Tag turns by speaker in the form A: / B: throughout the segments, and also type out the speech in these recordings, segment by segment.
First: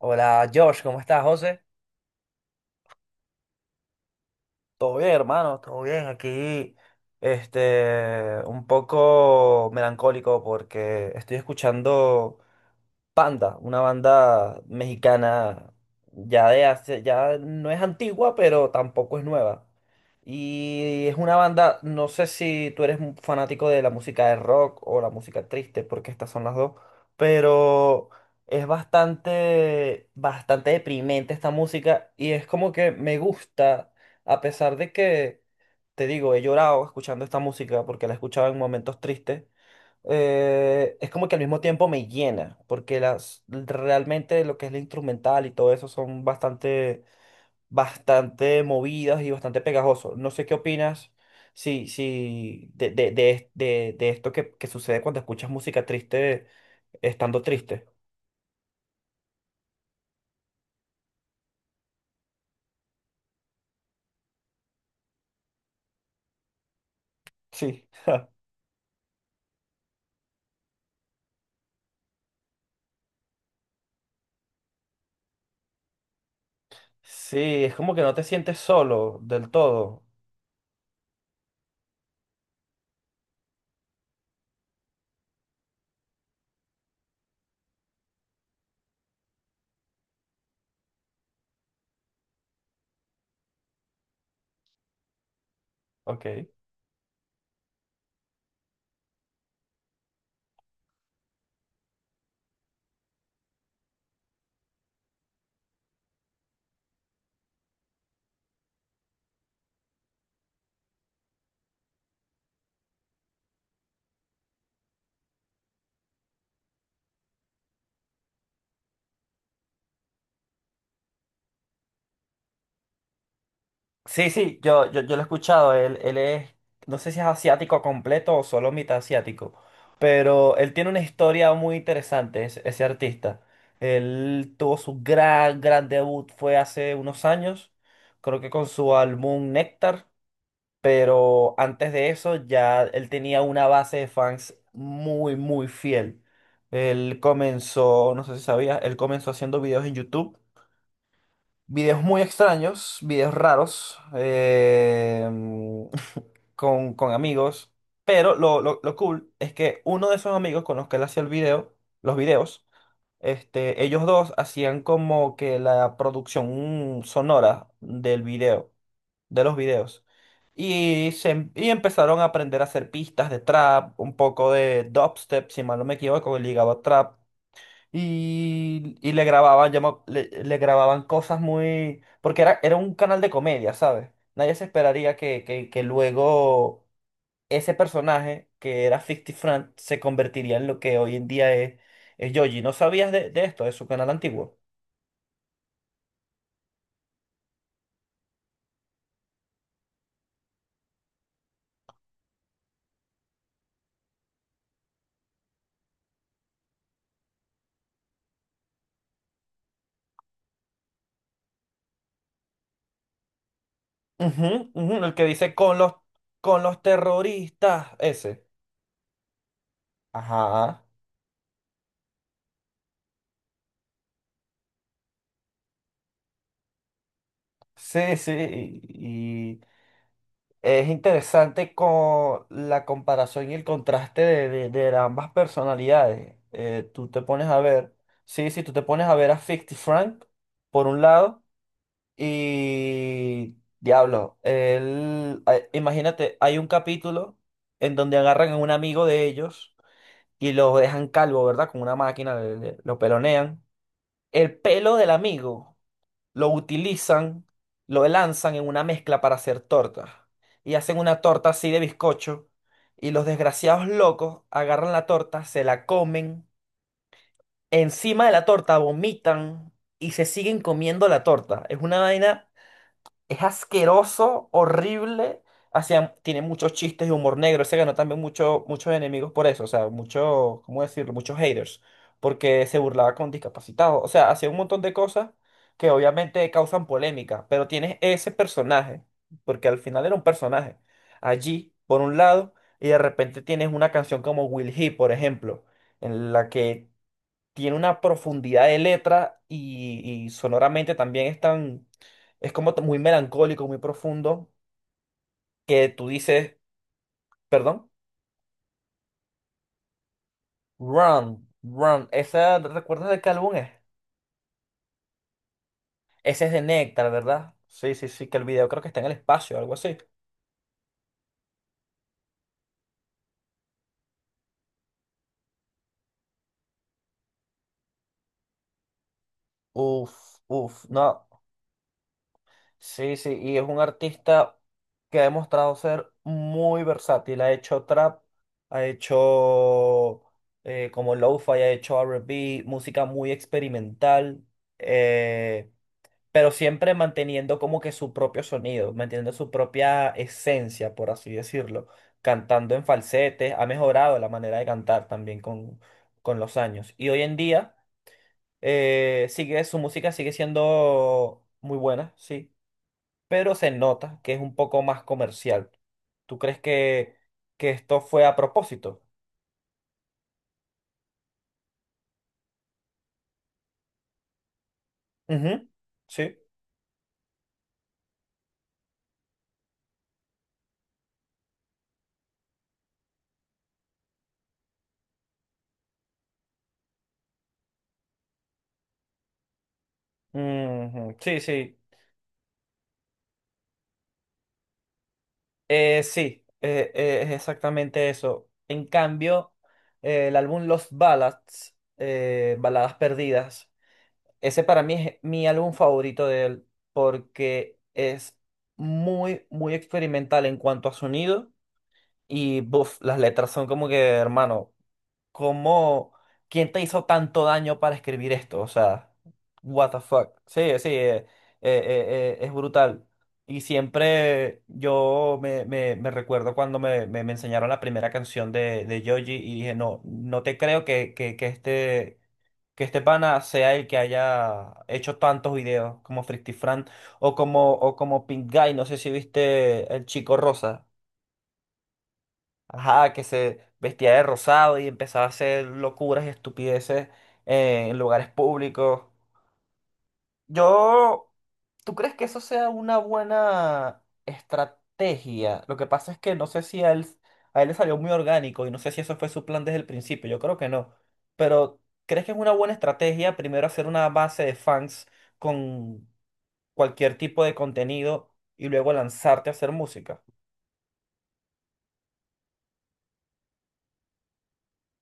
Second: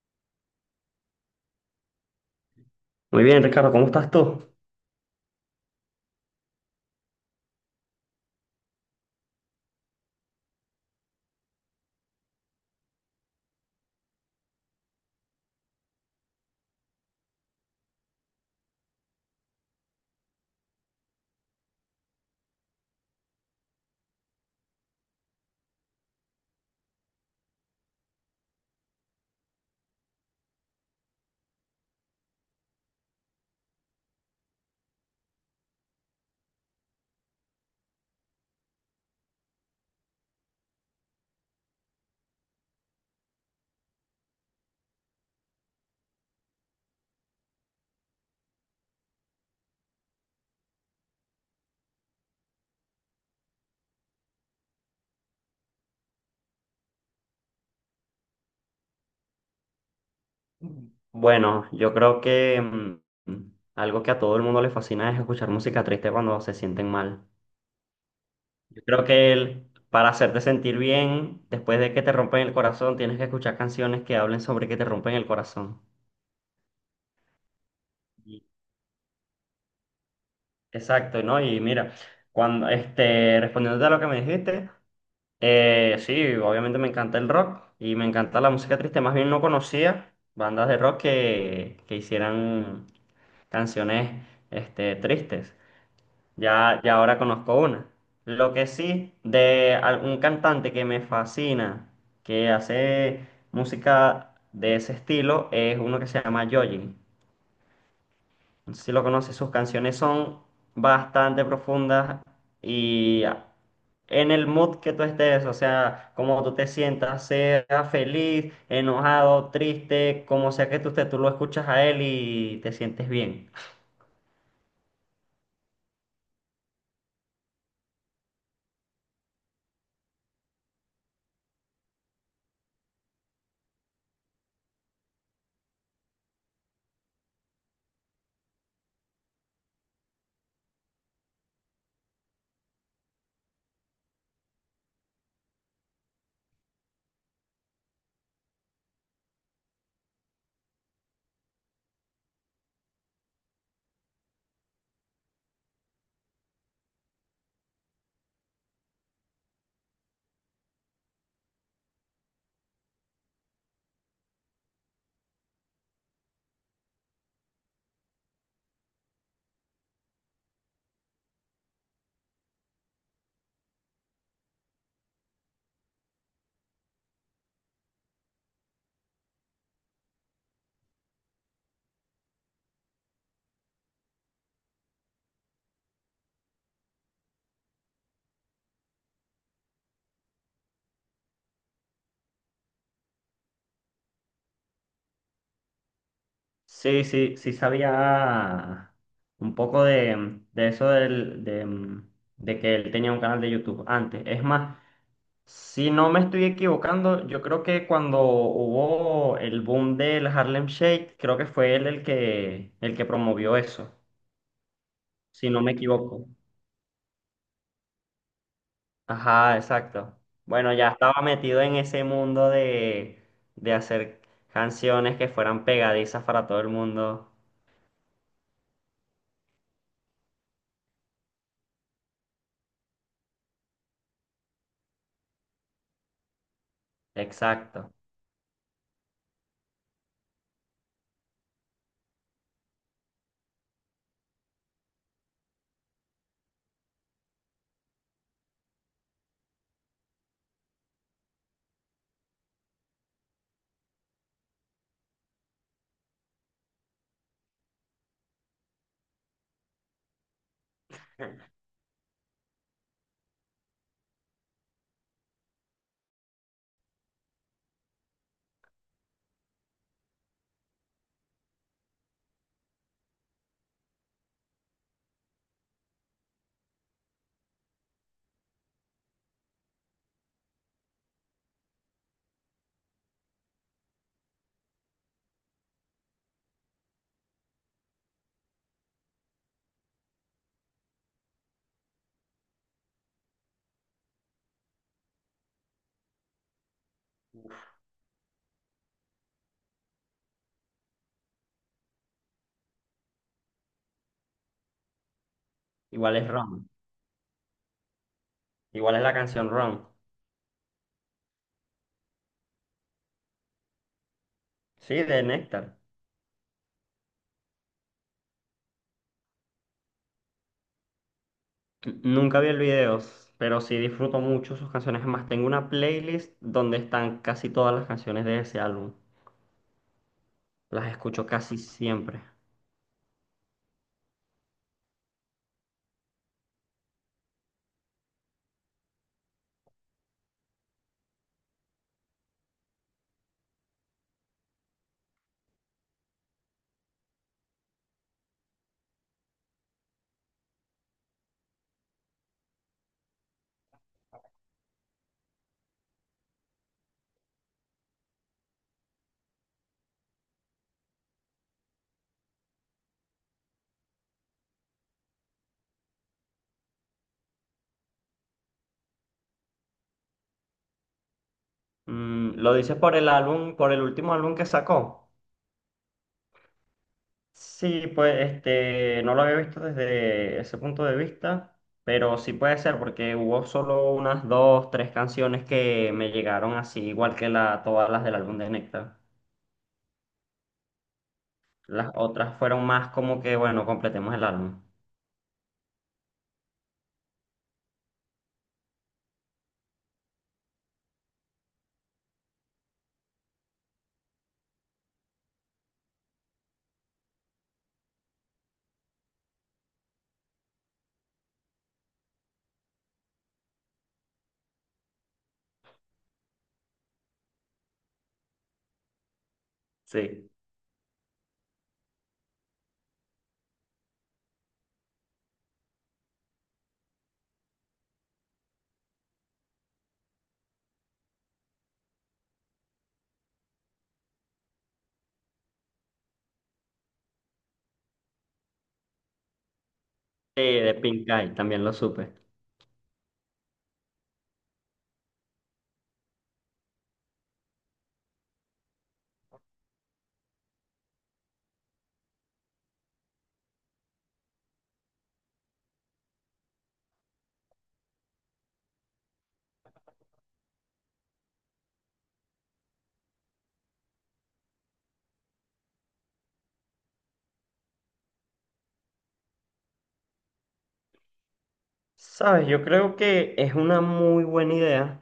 A: Hola Josh, ¿cómo estás, José?
B: Muy bien, Ricardo, ¿cómo estás tú?
A: Todo bien, hermano, todo bien. Aquí, un poco melancólico porque estoy escuchando Panda, una banda mexicana ya de hace, ya no es antigua, pero tampoco es nueva. Y es una banda, no sé si tú eres un fanático de la música de rock o la música triste, porque estas son las dos, pero es bastante, bastante deprimente esta música y es como que me gusta, a pesar de que, te digo, he llorado escuchando esta música porque la escuchaba en momentos tristes, es como que al mismo tiempo me llena, porque realmente lo que es la instrumental y todo eso son bastante, bastante movidas y bastante pegajosos. No sé qué opinas si de esto que sucede cuando escuchas música triste estando triste.
B: Bueno, yo creo que mm, algo que a todo el mundo le fascina es escuchar música triste cuando se sienten mal.
A: Sí.
B: Yo creo que para hacerte sentir bien, después de que te rompen el corazón, tienes que escuchar canciones que hablen sobre que te rompen el corazón.
A: Sí, es como que no te
B: Y-
A: sientes solo del todo.
B: Exacto, ¿no? Y mira, cuando este, respondiéndote a lo que me dijiste, sí, obviamente me encanta el rock y me encanta la música triste. Más bien no conocía bandas de rock que hicieran canciones este, tristes.
A: Ok.
B: Ya ahora conozco una. Lo que sí, de algún cantante que me fascina, que hace música de ese estilo, es uno que se llama Joji. No sé si lo conoces, sus canciones son bastante profundas y en el mood que tú estés, o sea, como tú te sientas, sea feliz, enojado, triste, como sea que tú estés, tú lo escuchas a él y te sientes bien.
A: Sí, yo lo he escuchado. Él es, no sé si es asiático completo o solo mitad asiático, pero él tiene una historia muy interesante, ese artista. Él tuvo su gran debut, fue hace unos años, creo que con su álbum Néctar, pero antes de eso ya él tenía una base de fans muy, muy fiel. Él comenzó, no sé si sabías, él comenzó haciendo videos en YouTube. Videos muy extraños, videos raros, con amigos. Pero lo cool es que uno de esos amigos con los que él hacía el video, los videos, ellos dos hacían como que la producción sonora del video, de los videos. Y, empezaron a aprender a hacer pistas de trap, un poco de dubstep, si mal no me equivoco, ligado a trap y, le grababan cosas muy... Porque era un canal de comedia, ¿sabes? Nadie se esperaría que luego ese personaje, que era 50 Frank, se convertiría en lo que hoy en día es Yoji. ¿No sabías de esto, de su canal antiguo?
B: Sí, sí, sí sabía un poco de eso de que él tenía un canal de YouTube antes. Es más, si no me estoy equivocando, yo creo que cuando hubo el boom del Harlem Shake, creo que fue él el que promovió eso,
A: Ujú, ujú, el que
B: si
A: dice
B: no me
A: con
B: equivoco.
A: con los terroristas, ese.
B: Ajá, exacto. Bueno,
A: Ajá.
B: ya estaba metido en ese mundo de hacer canciones que fueran pegadizas para todo el mundo.
A: Sí, sí. Y es interesante con la comparación y el contraste de ambas personalidades. Tú te pones a
B: Exacto.
A: ver, sí, sí, tú te pones a ver a 50 Frank, por un lado, y Diablo, él, imagínate, hay un capítulo en donde agarran a un amigo de ellos y lo dejan calvo, ¿verdad? Con una máquina, lo pelonean. El pelo del amigo lo utilizan, lo lanzan en una mezcla para hacer tortas. Y hacen una torta así de bizcocho. Y los desgraciados locos agarran la torta, se la comen. Encima de la torta vomitan y se siguen comiendo la torta. Es una vaina, es asqueroso, horrible. Hacían, tiene muchos chistes de humor negro. Se ganó también mucho, muchos enemigos por eso. O sea, muchos, ¿cómo decirlo? Muchos haters. Porque se burlaba con discapacitados. O sea, hacía un montón de cosas que obviamente causan polémica. Pero tienes ese personaje. Porque al final era un personaje. Allí, por un lado. Y de repente tienes una canción como Will He, por ejemplo. En la que tiene una profundidad de letra y sonoramente también es tan, es como muy melancólico, muy profundo, que tú
B: Igual es
A: dices,
B: Roma.
A: perdón,
B: Igual es la canción Run.
A: Run, Run, ¿esa, recuerdas de qué álbum es?
B: Sí, de Néctar.
A: Ese es de Nectar, ¿verdad? Sí, sí, sí, que el video creo que está en el espacio, algo así.
B: Nunca vi el video, pero sí disfruto mucho sus canciones. Además, tengo una playlist donde están casi todas las canciones de ese álbum.
A: Uf, uf,
B: Las escucho
A: no.
B: casi siempre.
A: Sí, sí, y es un artista que ha demostrado ser muy versátil. Ha hecho trap, ha hecho como lo-fi, ha hecho R&B, música muy experimental, eh, pero siempre manteniendo como que su propio sonido, manteniendo su propia esencia, por así decirlo. Cantando en falsete, ha mejorado la manera de cantar también con los años. Y hoy en día sigue, su música sigue siendo muy buena, sí, pero se nota que es un poco más comercial. ¿Tú crees que esto fue a propósito?
B: ¿Lo dices por el álbum, por el último álbum que sacó?
A: Ujú, sí.
B: Sí, pues este, no lo había visto desde ese punto de vista, pero sí puede ser porque hubo solo unas dos, tres canciones que me llegaron así, igual que todas las del álbum de Nectar.
A: Ujú, sí, sí.
B: Las otras fueron más como que, bueno, completemos el álbum.
A: Sí, es exactamente eso. En cambio, el álbum Lost Ballads, Baladas Perdidas, ese para mí es mi álbum favorito de él porque es muy, muy experimental en cuanto a sonido y, buf, las letras son como que, hermano, ¿cómo? ¿Quién te hizo tanto daño para escribir esto? O sea, what the
B: Sí.
A: fuck. Sí, sí, es brutal. Y siempre yo me recuerdo cuando me enseñaron la primera canción de Yoji y dije, no, no te creo que este pana sea el que haya hecho tantos videos como Frictifran o como Pink Guy, no sé si viste El Chico
B: Sí, de
A: Rosa.
B: Pink Eye, también lo supe.
A: Ajá, que se vestía de rosado y empezaba a hacer locuras y estupideces, en lugares públicos. Yo, ¿tú crees que eso sea una buena estrategia? Lo que pasa es que no sé si a él, a él le salió muy orgánico y no sé si eso fue su plan desde el principio. Yo creo que no. Pero, ¿crees que es una buena estrategia primero hacer una base de fans con cualquier tipo de contenido y luego lanzarte a hacer música?
B: Sabes, yo creo que es una muy buena idea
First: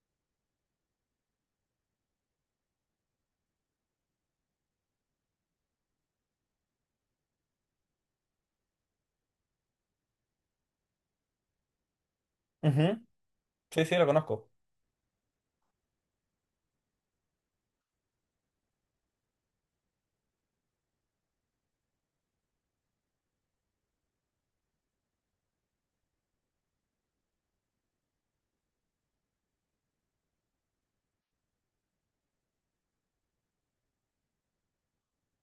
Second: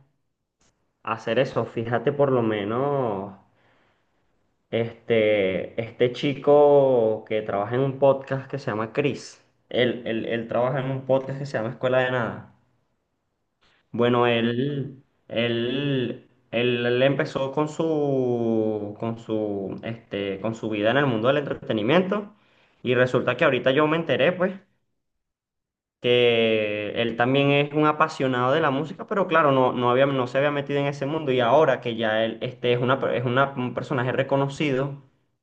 B: hacer eso. Fíjate por lo menos, este chico que trabaja en un podcast que se llama Chris. Él trabaja en un podcast que se llama Escuela de Nada.
A: Ujú, sí, sí, lo
B: Bueno,
A: conozco.
B: él empezó con este, con su vida en el mundo del entretenimiento y resulta que ahorita yo me enteré, pues, que él también es un apasionado de la música, pero claro, no, no había, no se había metido en ese mundo y ahora que ya él, este, es una, per- es una- un personaje reconocido,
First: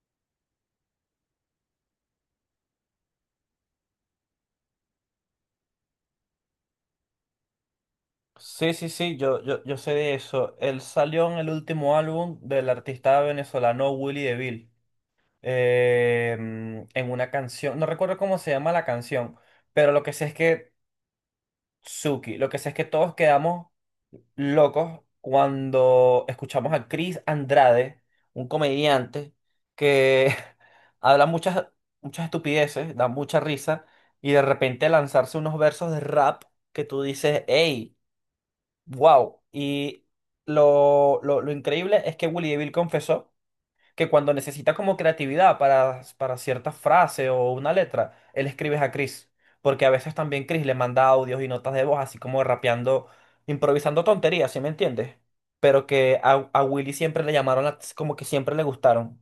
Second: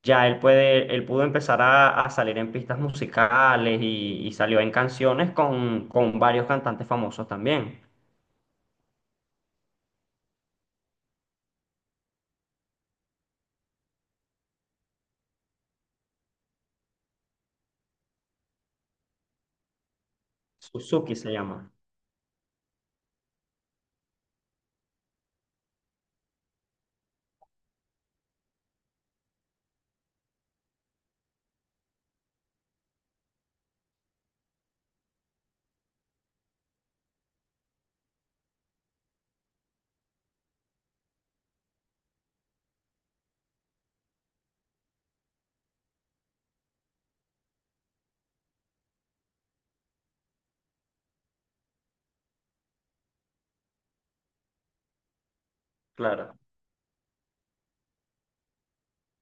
B: ya él puede, él pudo empezar a salir en pistas musicales y salió en canciones con varios cantantes famosos también.
A: Sí, sí, sí, yo sé de eso. Él salió en el último álbum del artista venezolano Willy DeVille. En una canción, no recuerdo cómo se llama la canción, pero lo que sé es que
B: Suzuki se llama.
A: Suki, lo que sé es que todos quedamos locos cuando escuchamos a Chris Andrade, un comediante que habla muchas, muchas estupideces, da mucha risa, y de repente lanzarse unos versos de rap que tú dices, hey. Wow. Y lo increíble es que Willy DeVille confesó que cuando necesita como creatividad para cierta frase o una letra, él escribe a Chris. Porque a veces también Chris le manda audios y notas de voz, así como rapeando, improvisando tonterías, ¿sí me entiendes? Pero que
B: Claro,
A: a Willy siempre le llamaron, la- como que siempre le gustaron.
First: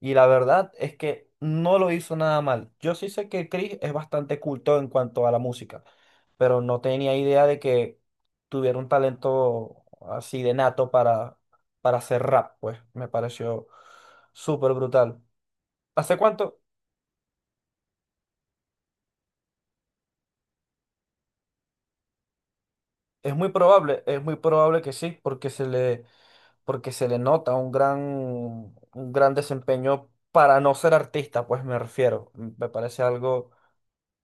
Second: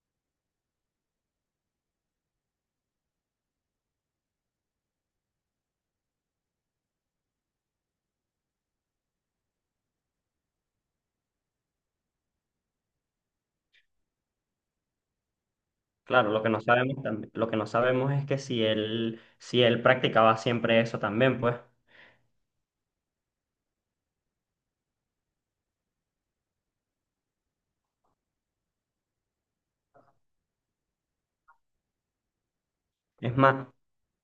A: Y la verdad es que no lo hizo nada mal. Yo sí sé que Chris es bastante culto en cuanto a la música, pero no tenía idea de que tuviera un talento así de nato para hacer rap, pues me pareció súper brutal. ¿Hace
B: claro, lo que
A: cuánto?
B: no sabemos lo que no sabemos es que si él, si él practicaba siempre eso también, pues.
A: Es muy probable que sí, porque se le nota un gran desempeño para no ser artista, pues me refiero. Me parece
B: Es
A: algo.
B: más,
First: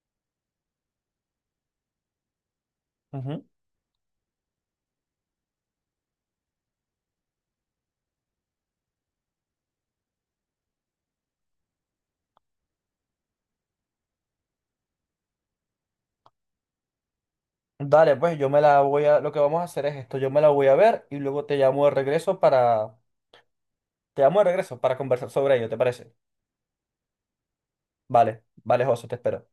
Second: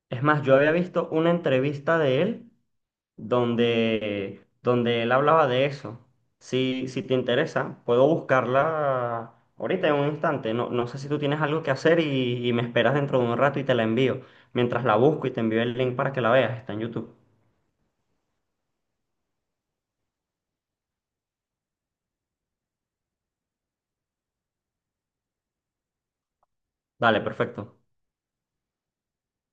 B: es más, yo había visto una entrevista de él donde él hablaba de eso. Si te interesa, puedo buscarla ahorita en un instante. No, no sé si tú tienes algo que hacer y me esperas dentro de un rato y te la envío. Mientras la busco y te envío el link para que la veas, está en YouTube.
A: Dale, pues yo me la voy a, lo que vamos a hacer es esto, yo me la voy a ver y luego te llamo de regreso para, te llamo de regreso para conversar sobre ello, ¿te parece?
B: Dale, perfecto.
A: Vale, vale, José, te espero.